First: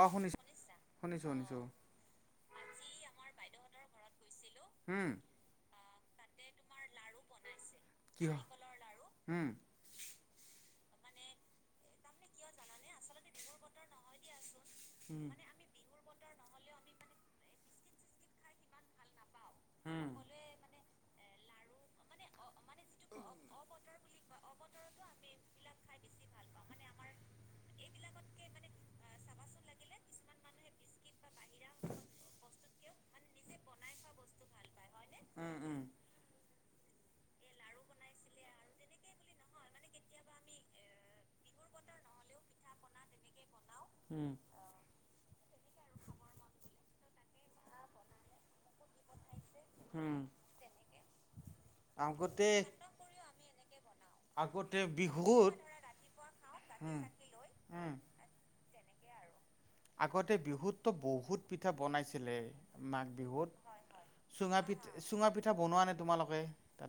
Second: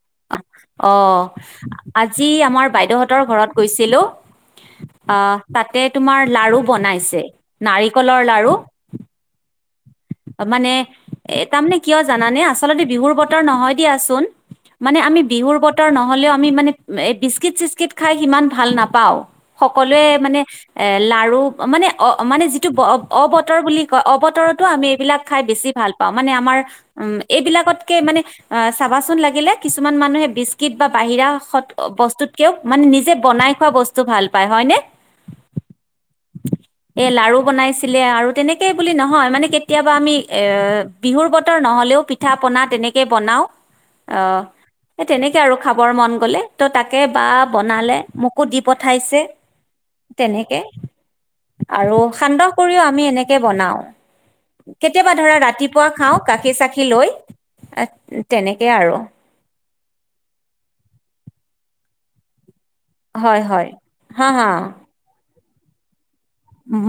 অ শুনিছো অ, শুনিছো শুনিছো আজি আমাৰ বাইদেউহঁতৰ ঘৰত গৈছিলো। উম অ, তাতে তোমাৰ লাৰু বনাইছে, কি নাৰিকলৰ হয় লাৰু। উম মানে এ তাৰমানে কিয় জানানে আচলতে বিহুৰ বতৰ নহয় দিয়াচোন। মানে আমি বিহুৰ বতৰ নহ'লেও আমি মানে বিস্কিট - চিস্কিট খাই সিমান ভাল নাপাওঁ, সকলোৱে মানে এ লাৰু মানে অ মানে যিটো ব অবতৰ বুলি কয় অবতৰতো আমি এইবিলাক খাই বেছি ভাল পাওঁ, মানে আমাৰ উ এইবিলাকতকে মানে চাবাচোন লাগিলে কিছুমান মানুহ বিস্কিট বা বাহিৰা বস্তুত কে মানে নিজে বনাই খোৱা বস্তু ভাল পায় হয় নে? উম, উম। এ লাৰু বনাইছিলে আৰু তেনেকে বুলি নহয় মানে কে কেতিয়াবা আমি এ বিহুৰ বতৰ নহ'লেও পিঠা-পনা তেনেকে বনাও। অ, উম সেই তেনেকে আৰু খাব বৰ মন গলে, ত' তাকে বা বনালে মোকো দি পঠাইছে। উম তেনেকে আৰু সান্দহ আগতে কৰিও আমি এনেকে বনাও। আগতে কেতিয়াবা ধৰা বিহুত ৰাতিপুৱা খাওঁ গাখীৰ-চাখী উম লৈ, উম আহ তেনেকে আৰু। আগতে বিহুততো বহুত পিঠা বনাইছিলে। মাঘ হয় বিহুত হয় হা হা চুঙা পিঠা চুঙা পিঠা বনোৱা নে তোমালোক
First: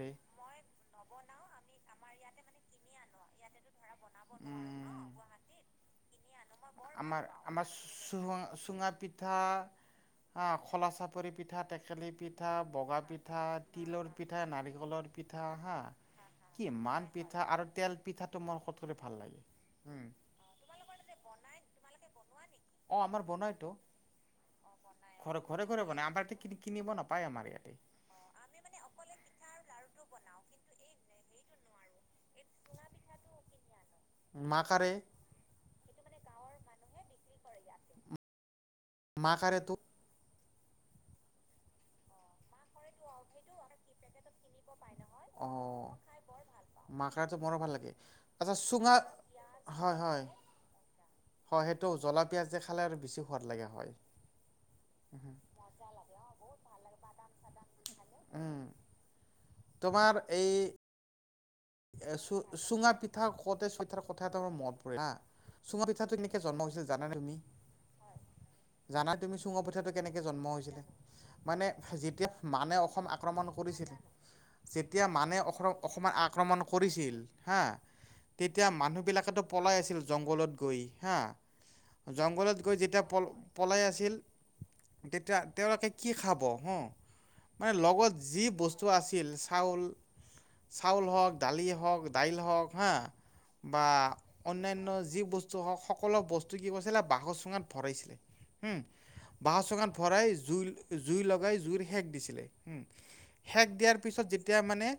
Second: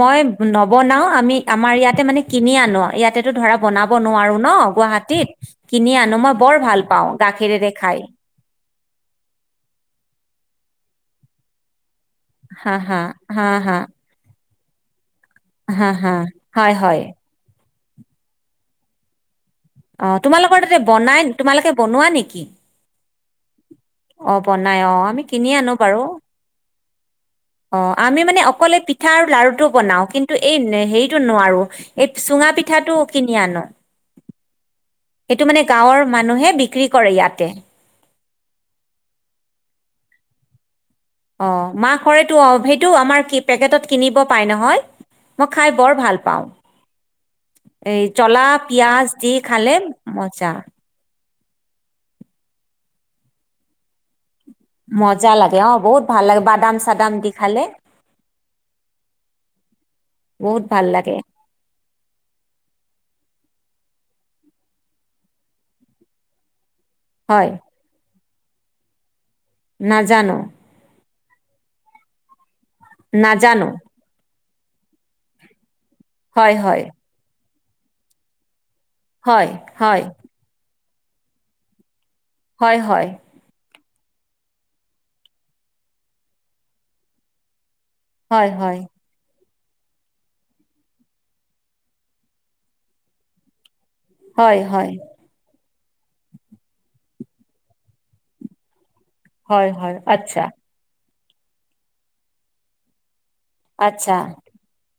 মই নবনাও আমি আমাৰ ইয়াতে মানে কিনি আনো, ইয়াতেতো ধৰা বনাব ব নোৱাৰো ন উম গুৱাহাটীত, কিনি আনো মই বৰ ভাল পাওঁ আমাৰ আমাৰ গাখীৰেৰে খাই। চুঙা চুঙা পিঠা আহ খলা চাপৰি পিঠা, তে কেলি পিঠা, হা বগা হা পিঠা, হা হা তিলৰ পিঠা, নাৰিকলৰ পিঠা হা কিমান পিঠা আৰু তেল পিঠাটো মোৰ কত কৰি ভাল লাগে। উম অ, তোমালোকৰ তাতে বনাই, তোমালোকে বনোৱা নেকি? অ আমাৰ বনাইতো অ, বনাই অ, আমি ঘৰে কিনি ঘৰে আনো ঘৰে বাৰু। বনাই আমাৰ ইয়াতে কিনি কিনিব নাপায় আমাৰ ইয়াতে অ, আমি মানে অকলে পিঠা আৰু লাৰুটো বনাও, কিন্তু এই নে হেৰি টো নোৱাৰো, এই চুঙা পিঠাটো কিনি আনো। মাকাৰে সেইটো মানে গাঁৱৰ মানুহে বিক্ৰী কৰে ইয়াতে। মাকাৰে তো অ, মাক সৰেতো অ সেইটো আমাৰ পেকেটত কিনিব পাই নহয়। অ মই খায় বৰ ভাল পাওঁ। মাকাৰেটো মোৰো ভাল লাগে এই জলা, আচ্ছা চুঙা পিয়াজ দি খালে হয় হয় মজা। হয় সেইটো জলা, পিয়াজ দি খালে আৰু বেছি সোৱাদ লাগে হয়। মজা লাগে, অ, বহুত ভাল লাগে বাদাম-চাদাম দি খালে। উম তোমাৰ এই বহুত [inaudible] এ চু চুঙা পিঠা কওঁতে, [unintelligible] কথা এটা মনত পৰিল হা। চুঙা পিঠাটো কেনেকে জন্ম হৈছিল জানানে তুমি? হয় জানা তুমি চুঙাৰ পিঠাটো কেনেকৈ নাজানো জন্ম হৈছিলে? মানে যেতিয়া, মানে অসম আক্ৰমণ নাজানো কৰিছিল। যেতিয়া মানে অস অসমত হয় আক্ৰমণ হয় কৰিছিল হা তেতিয়া মানুহবিলাকেতো হয় পলাই আছিল হয় জংঘলত গৈ হা জংঘলত গৈ হয় যেতিয়া হয় পল পলাই আছিল তেতিয়া তেওঁলোকে কি খাব হ। মানে লগত যি হয় হয় বস্তু আছিল চাউল, চাউল হওক দালি হওঁক, দাইল হওঁক হা বা হয় অন্যান্য হয় যি বস্ত ছ হওঁক সকলো বস্তু কি কৈছিলে বাঁহৰ চুঙাত ভৰাইছিলে হু। বাঁহৰ হয় হয় চুঙাত ভৰাই আচ্ছা জুই লগাই জুইৰ শেক দিছিলে। সেক দিয়াৰ আচ্ছা পিছত যেতিয়া মানে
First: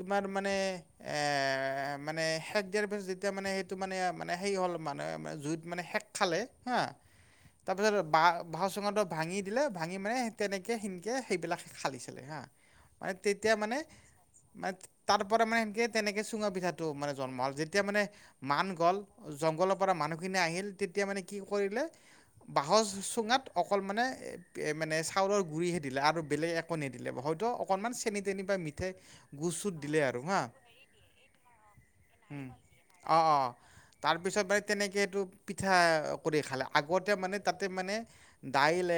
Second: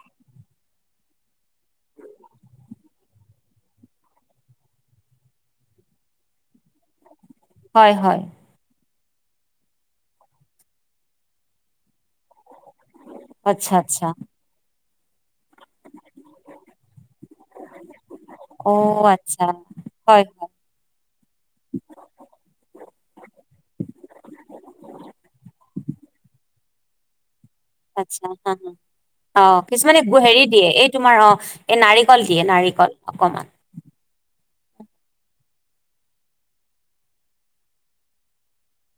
তোমাৰ মানে এ মানে সেক দিয়াৰ পিছত যেতিয়া মানে সেইটো মানে, মানে সেৰি হ'ল মানে জুইত মানে সেক খালে হা হয় তাৰপিছত হয় বা বাঁহৰ চুঙাটো ভাঙি দিলে ভাঙি মানে তেনেকৈ সেনেকৈ, সেইবিলাক খালিছিলে হা। মানে তেতিয়া আচ্ছা মানে, আচ্ছা মানে তাৰ পৰা মানে সেই তেনেকে চুঙা পিঠাটো মানে জন্ম হ'ল। যেতিয়া মানে মান অ গ'ল আচ্ছা জংঘলৰ পৰা হয় মানুহখিনি হয় আহিল। তেতিয়া মানে কি কৰিলে বাঁহৰ চুঙাত অকল মানে এ মানে চাউলৰ গুৰিহে দিলে আৰু বেলেগ এক একো নিদিলে, হয়তো অকণমান চেনি আচ্ছা তেনি হা বা হা মিঠাই অ গুৰ চুৰ দিলে কিছুমানে আৰু হা। হেৰি দিয়ে এই তোমাৰ অ, এই নাৰিকল দিয়ে উম, নাৰিকল অকমান। তেনেকেটো পিঠা কৰি খালে। আগতে মানে তাতে মানে দাইলে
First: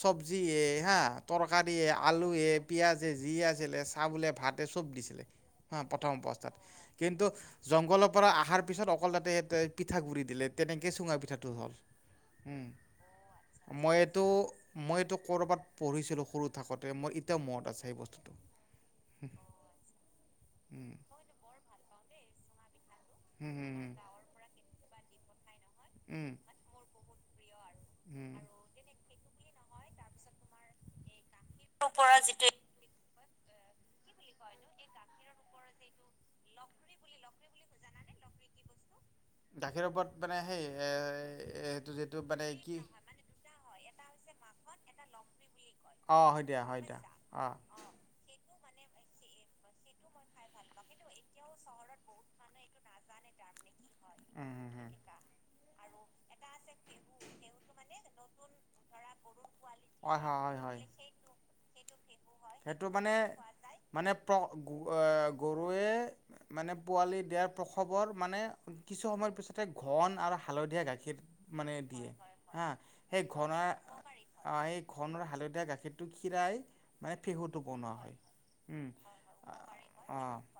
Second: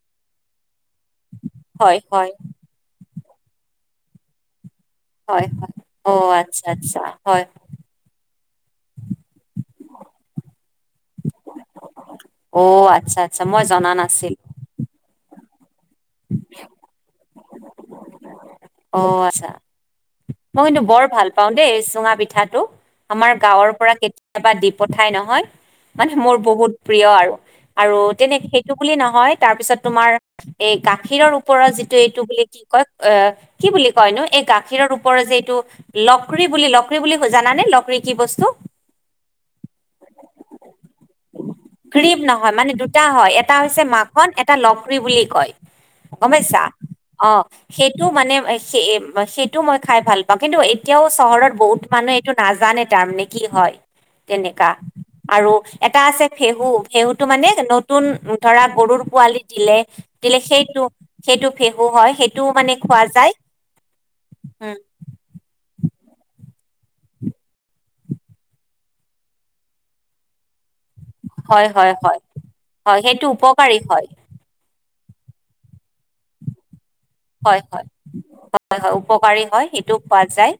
চব্জি এ হা। তৰকাৰী এ, হয় হয় আলু হে, পিয়াজ এ, যি আছিলে চাহ বোলে ভাতে চবে দিছিলে। হয়, হয়। হা প্ৰথম অ', আচ্ছা, অৱস্থাত। আচ্ছা, কিন্তু হয়। জংঘলৰ পৰা অহাৰ পিছত অকল তাতে পিঠাগুৰি দিলে। তেনেকৈ চুঙা পিঠাটো হ'ল। অ, উম, আচ্ছা-আচ্ছা মই জনা নাছিলো। মই এইটো ক'ৰবাত পঢ়িছিলোঁ সৰু থাকোঁতে, মোৰ এতিয়াও মনত আছে সেই বস্তুটো। অ, আচ্ছা মই কিন্তু উম, বৰ ভাল পাওঁ দেই চুঙা পিঠাটো। আমাৰ হম, গাঁৱৰ হম, হম। পৰা কেতিয়াবা দি পঠাই নহয়, মানে উম। মোৰ বহুত প্ৰিয় আৰু। আৰু উম। তেনে সেইটো বুলি নহয়, তাৰ পিছত তোমাৰ এই গাখীৰৰ পৰা যিটো এইটো বুলি কি কয়? অ, কি বুলি কয়নো? এই গাখীৰৰ ওপৰৰ যে এইটো লক্ৰী বুলি, লক্ৰী বুলি জানানে লক্ৰী কি বস্তু? গাখীৰৰ ওপৰত মানে সেই এ এইটো গ্ৰীপ যিটো নহয় মানে দুটা হয় এটা হৈছে মাখন, এটা লক্ৰী বুলি কয়। অঁ গ'ম হয় দিয়া পাইছা অ, অঁ। সেইটো মানে সেই, সেইটো মই খাই ভাল পাওঁ। কিন্তু এতিয়াও চহৰত বহুত মানুহে এইটো নাজানে তাৰমানে কি হয়। উম, তেনেকা হম, হম। আৰু এটা আছে ফেহু। ফেহুটো মানে নতুন ধৰা গৰুৰ পোৱালি দিলে, হয় দিলে হয় হয় হয়। সেইটো সেইটো ফেহু হয়, সেইটোও মানে খোৱা যায়। মানে প্ৰ উম, অ গৰুৱে মানে পোৱালি দিয়াৰ প্ৰসৱৰ মানে কিছু সময়ৰ পিছতে, ঘন আৰু হালধি এ গাখীৰ হয় মানে হয় দিয়ে হয় হা। হয় সেইটো সেই ঘনা উপকাৰী হয় এই ঘন আৰু হালধীয়া গাখীৰটোক খীৰাই মানে ফেহুটো হয় হয়, বনোৱা হয় উম হয় উপকাৰী হয় সেইটোও খোৱা অঁ যায়।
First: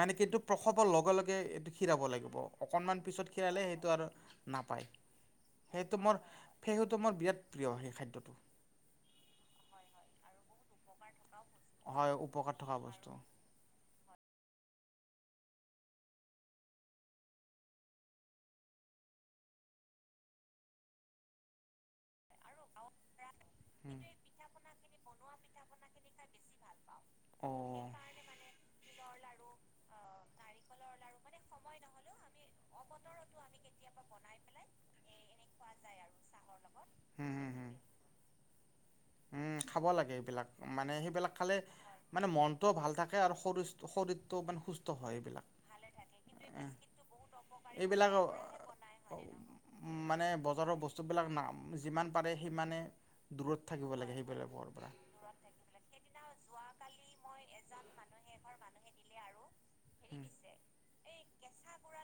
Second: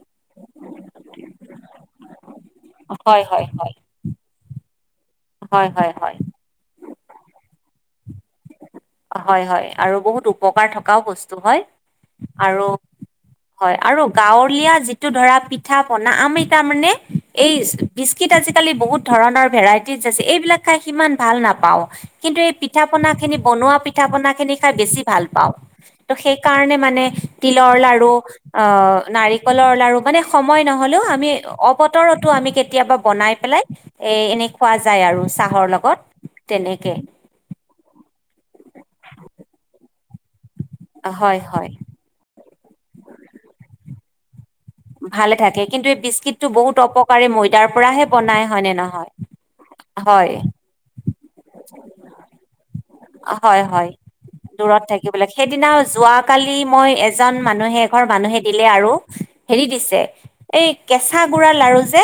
মানে কি এইটো প্ৰসাৱৰ লগে লগে এইটো খীৰাব লাগিব, অকনমান হয় পিছত হয় খীৰালে হয় সেইটো আৰু নাপায়। হয় হয় সেইটো হয় মোৰ ফেহুটো মোৰ বিৰাট প্ৰিয় সেই খাদ্যটো। হয় হয় আৰু বহুত উপকাৰ থকাও বস্তু হয় হয় উপকাৰ আৰু থকা বস্তু। হয় আৰু গাঁৱলীয়া যি ধৰা পিঠা পনা আমি তাৰমানে এই বিস্কিট আজিকালি বহুত ধৰণৰ ভেৰাইটি এইবিলাক খায় সিমান ভাল নাপাও কিন্তু এই পিঠা পনা খিনি বনোৱা অ', পিঠা পনা খিনি খায় বেছি ভাল পাওঁ ত' সেইকাৰণে মানে তিলৰ লাৰু অ', নাৰিকলৰ লাৰু মানে সময় নহলেও আমি অৱতৰতো আমি কেতিয়াবা বনাই পেলাই এ এনেই খোৱা যায় আৰু চাহৰ লগত। তেনেকে। হুম, [inaudible] উম', খাব লাগে এইবিলাক। মানে সেইবিলাক হয় খালে হয় মানে মনটোও ভাল থাকে আৰু শৰীৰ শৰীৰ ভালে থাকে কিন্তু এই বিস্কিটটো বহুত অপকাৰী ময়দাৰ পৰাহে এইবিলাক বনাই হয়নে নহয় মানে হয় বজাৰৰ বস্তুবিলাক নাম যিমান পাৰে সিমানে হয় হয় হাঁহি হাঁহি পেলাৱ। দূৰত থাকিব লাগে। সেইদিনা যোৱাকালি মই এজন মানুহে, এঘৰ মানুহে দিলে আৰু হেৰি দিছে উম, এই কেঁচা ঠা গুড়াৰ লাৰু যে,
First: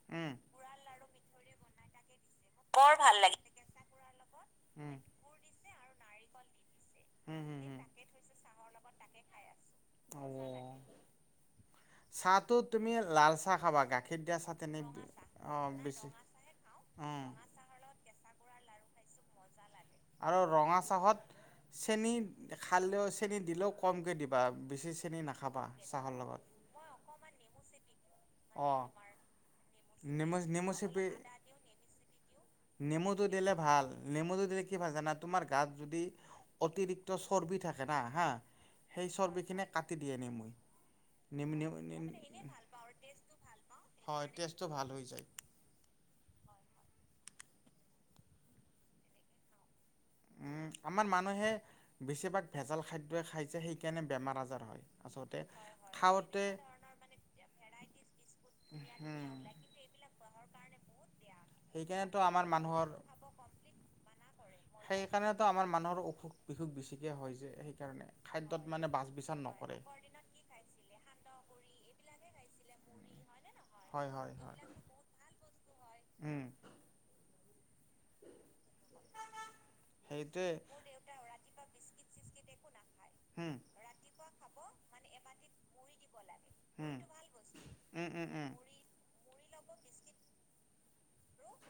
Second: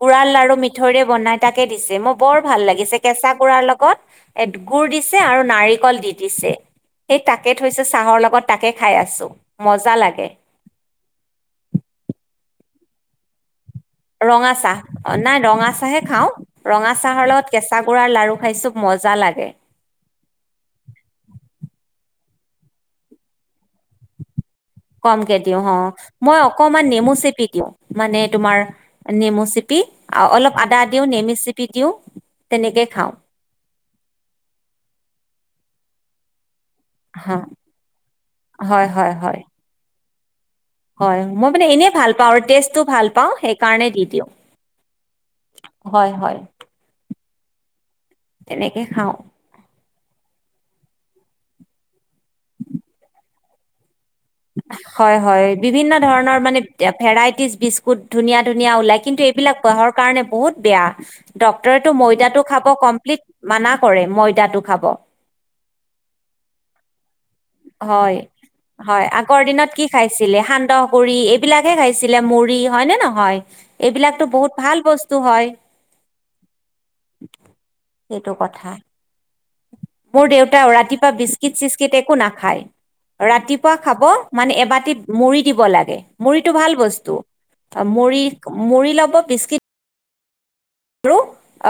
গুড়াৰ উম, লাৰু মিঠৈৰে বনাই তাকে দিছে মোক বৰ ভাল লাগিছে, কেঁচা গুড়াৰ লগত এ গুড় উম, দিছে আৰু নাৰিকল দি দিছে। সেই হুম, তাকে হুম, হুম। থৈছো চাহৰ লগত, তাকে খাই আছো। মজা লাগে। তো তুমি লালচাহ খাবা। গাখীৰ দিয়া ৰঙা চাহ, তেনে নাই ৰঙা অঁ চাহে বেছি খাওঁ। ৰঙা অঁ। চাহৰ লগত কেঁচা গুড়াৰ লাৰু খাইছো। মজা লাগে। আৰু ৰঙা চাহত চেনি খালেওঁ, চেনি দিলেওঁ কমকে দিব। কমকে দিওঁ অ', মই লগত। অকমান নেমু চেপি দিওঁ। মানে তোমাৰ অঁ নেম মু চেপি নেমু অলপ নেমু আদা দিওঁ, চেপি নেমি চেপি দিওঁ তেনেকে খাওঁ নেমুটো দিলে ভাল, নেমুটো দিলে কি ভাল জানা তোমাৰ গাত যদি অতিৰিক্ত হা চৰ্বি থাকে না হা, হয় সেই হয় হয় চৰ্বিখিনি কাটি দিয়েনি মই। হয় মই মানে এনেই ভাল পাওঁ আৰু টেষ্টো ভাল পাওঁ সেইকাৰণে দি হয় দিওঁ। তেজটো ভাল হৈ যায়। হয়, হয়। তেনেকে খাওঁ। উম, আমাৰ মানুহে বেছিভাগ ভেজাল খাদ্যই খাই যে সেই হয় - হয়, বিভিন্ন ধৰণৰ খাওঁতে মানে ভেৰাইটিজ বিস্কুট, ধুনীয়া - ধুনীয়া ওলায় কিন্তু এইবিলাক দেহৰ কাৰণে বহুত বেয়া। ডক্তৰেতো সেইকাৰণেতো ময়দাটো আমাৰ খাব মানুহৰ কমপ্লিট মানা কৰে ময়দাটো খাব। সেইকাৰণেতো আমাৰ মানুহৰ অসুখ - বিসুখ বেছিকে হয় যে, সেইকাৰণে। হয় খাদ্যত মানে হয়, বাছ বিচাৰ আগৰ দিনত নকৰে। কি খাইছিলে? সান্দহ গুৰি এইবিলাকে খাইছিলে, মুড়ি, হয় নে নহয়? হয় এইবিলাকতো হয় হয়। বহুত ভাল বস্তু হয়। উম, সেইটো কথা। মোৰ সেইটোৱে দেউতাও ৰাতিপুৱা বিস্কিট - চিস্কিট একো নাখায়। উম। ৰাতিপুৱা খাব- মানে এবাটিত মুড়ি দিব লাগে। মুড়িটো ভাল বস্তু। মুড়ি- মূড়ি লব বিস্কিট আৰু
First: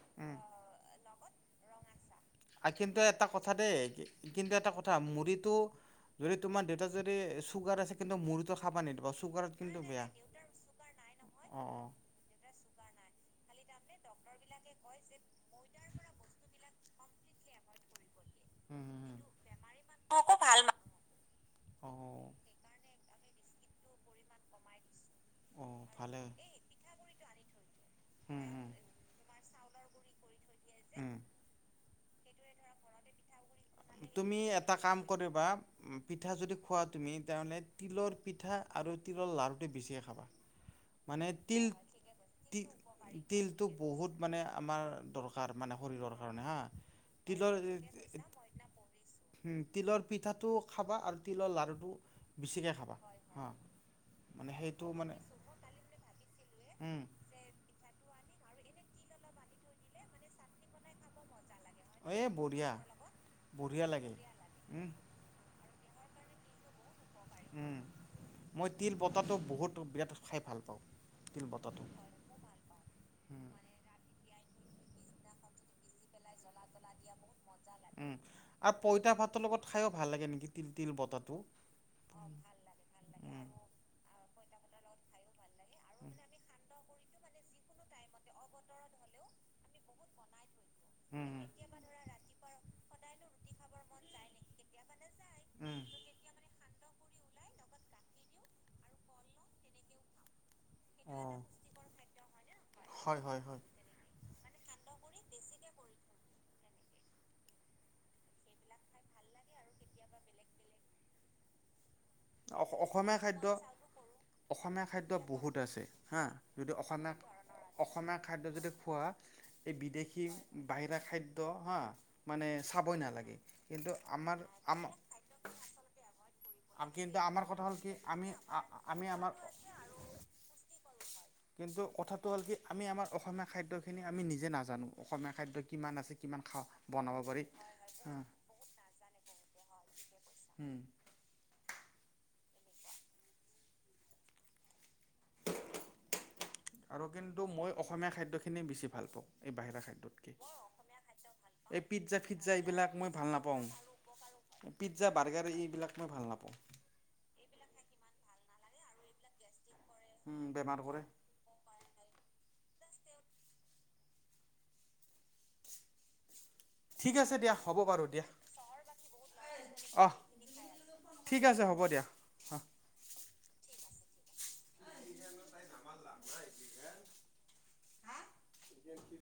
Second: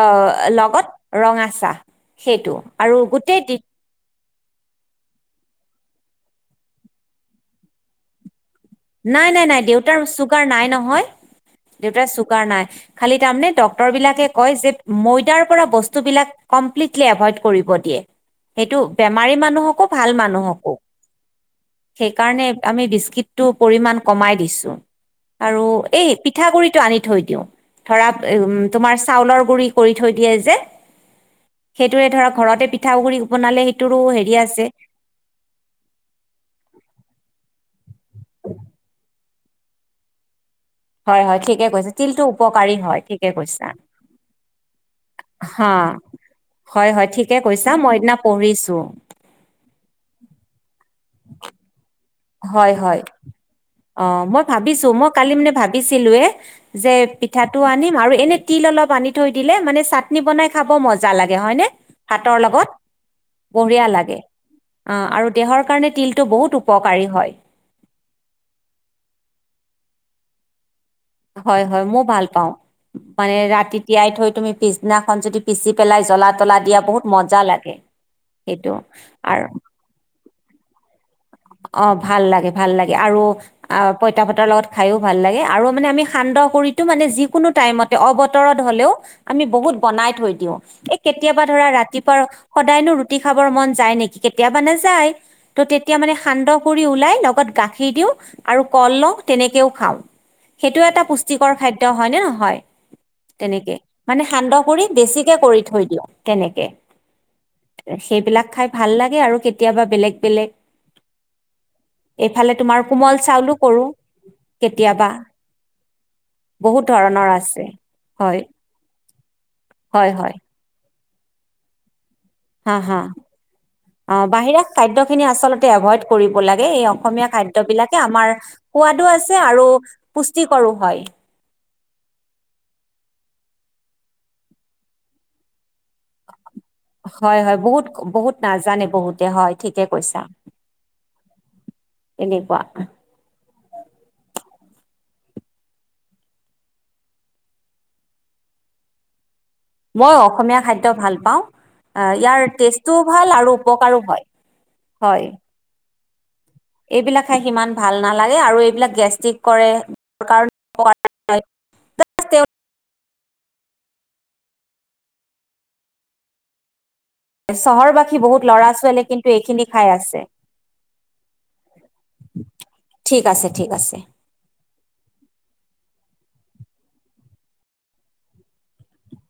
অ' লগত ৰঙা চাহ। সেইটো অ' আৰু কিন্তু এটা গোটেই কথা দি দেই, কিন্তু এটা কথা। মুড়িটো যদি তোমাৰ দেউতা যদি চুগাৰ আছে কিন্তু মুড়ি নাই নাই নাই দেউতাৰ চুগাৰ নাই নহয় অ অ দেউতাৰ চোগাৰ নাই খালি তামানে ডক ক্টৰ বিলাকে কয় যে ময়দাৰ পৰা বস্তুবিলাক কমপ্লিটলি এভইড কৰিব দিয়ে সেইটো হুম হুম হুম বেমাৰী মানুহকো ভাল মানুহকো অ সেইকাৰণে আমি বিস্কিটটো পৰিমাণ কমাই দিছোঁ আৰু অ এই ভালে পিঠাগুৰিটো আনি থৈ দিওঁ ধৰা হুম হুম তোমাৰ চাউলৰ গুৰি কৰি থৈ দিয়ে যে উম সেইটোৱে ধৰা ঘৰতে পিঠাগুৰি বনালে সেইটোৰো হেৰি তুমি আছে এটা কাম কৰিবা পিঠা যদি খোৱা তুমি তেনেহ'লে তিলৰ পিঠা আৰু তিলৰ লাড়ুটো বেছিয়ে খাবা হয় মানে হয় তিল ঠিকে কৈছা তিলটো তি উপকাৰী হয় ঠিকে তিলটো কৈছা বহুত মানে আমাৰ দৰকাৰ হা মানে শৰীৰৰ কাৰণে হয় হয় ঠিকে কৈছা মই এদিনা পঢ়ি উম তিলৰ পিঠাটো খাবা আৰু তিলৰ লাৰুটো বেছিকৈ হয় খাবা হয় হা অ মই মানে সেইটো ভাবিছো মই কালি মানে ভাবিছিলোয়ে যে উম। পিঠাটো আনিম আৰু এনে তিল অলপ আনি থৈ দিলে মানে চাটনি বনাই খাব মজা লাগে হয়নে এ ভাতৰ লগত বঢ়িয়া বঢ়িয়া লাগে উম অ আৰু দেহৰ কাৰণে তিলটো বহুত উপ উম মই তিল পতাটো বহুত বিৰাট খাই ভাল পাওঁ তিল হয় বতাটো। হয় মও ভাল পাও মানে উম ৰাতি তিয়াই থৈ তুমি পিছনাখন যদি পিছি পেলাই জ্বলা তলা দিয়া বহুত মজা লাগে উম সেইটো আৰু পইতা ভাতৰ লগত খাইও ভাল লাগে নিকি তিল তিল বতাত অ ভাল লাগে ভাল লাগে আৰু অ পইতা ভাতৰ লগত খাইও ভাল লাগে আৰু মানে আমি সান্দহ কৰিতো মানে যিকোনো টাইমতে অবতৰত হলেও আমি বহুত বনাই থৈ দিওঁ এ কেতিয়াবা ধৰা ৰাতিপুৱা দিনটো সদায়নো ৰুটি খাবৰ মন যায় নিকি কেতিয়াবা নেযায় ত তেতিয়া মানে কৰি ওলাই লগত গাখীৰ দিওঁ আৰু কল লওঁ তেনেকেও খাওঁ সেইটো এটা পুষ্টিকৰ খাদ্য হয় নে নহয় নহয়? হয় হয় হয় তেনেকে মানে সান্দহ কৰি বেছিকে কৰি থৈ দিওঁ তেনেকে সেইবিলাক খাই ভাল লাগে আৰু কেতিয়াবা বেলেগ বেলেগ এইফালে তোমাৰ অসমীয়া কোমল চাউলো কৰো অসমীয়া খাদ্য বহুত আছে হা যদি বহুত অসমীয়া ধৰণৰ আছে অসমীয়া হয় খাদ্য যদি খোৱা এই হয় বিদেশী হয় বাহিৰা খাদ্য হা মানে হা চাবই হা নালাগে কিন্তু অ আমাৰ বাহিৰা আম খাদ্য খিনি আচলতে এভইড কৰিব লাগ এই কিন্তু অসমীয়া আমাৰ কথা খাদ্য হ'ল কি বিলাকে আমি আমাৰ আমি সোৱাদো আমাৰ আছে আৰু পুষ্টিকৰো হয় কিন্তু কথাটো হল কি আমি আমাৰ অসম অসমীয়া খাদ্যখিনি আমি নিজে নাজানো অসমীয়া খাদ্য কিমান আছে কিমান খা বনাব হয় পাৰি হয় বহুত বহুত নাজানে বহুতে হয় ঠিকে কৈছা এনেকুৱা আৰু কিন্তু মই অসমীয়া খাদ্য খিনি বেছি ভাল পাওঁ এই বাহিৰা মই খাদ্যতকৈ অসমীয়া খাদ্য ভাল পাওঁ এই অ পিজ্জা ইয়াৰ ফিজ্জা এইবিলাক টেষ্টটোও মই ভাল আৰু নাপাওঁ উপকাৰো হয় পিজ্জা হয় বাৰ্গাৰ এইবিলাক মই ভাল নাপাওঁ এইবিলাক খাই সিমান ভাল নালাগে আৰু এইবিলাক গেষ্ট্ৰিক কৰে বেমাৰ কৰে [unintelligible] ঠিক আছে দিয়া হ'ব বাৰু চহৰবাসী দিয়া বহুত লৰা ছোৱালী কিন্তু এইখিনি খাই অহ আছে ঠিক আছে হ'ব দিয়া অ ঠিক আছে ঠিক আছে। [inaudible]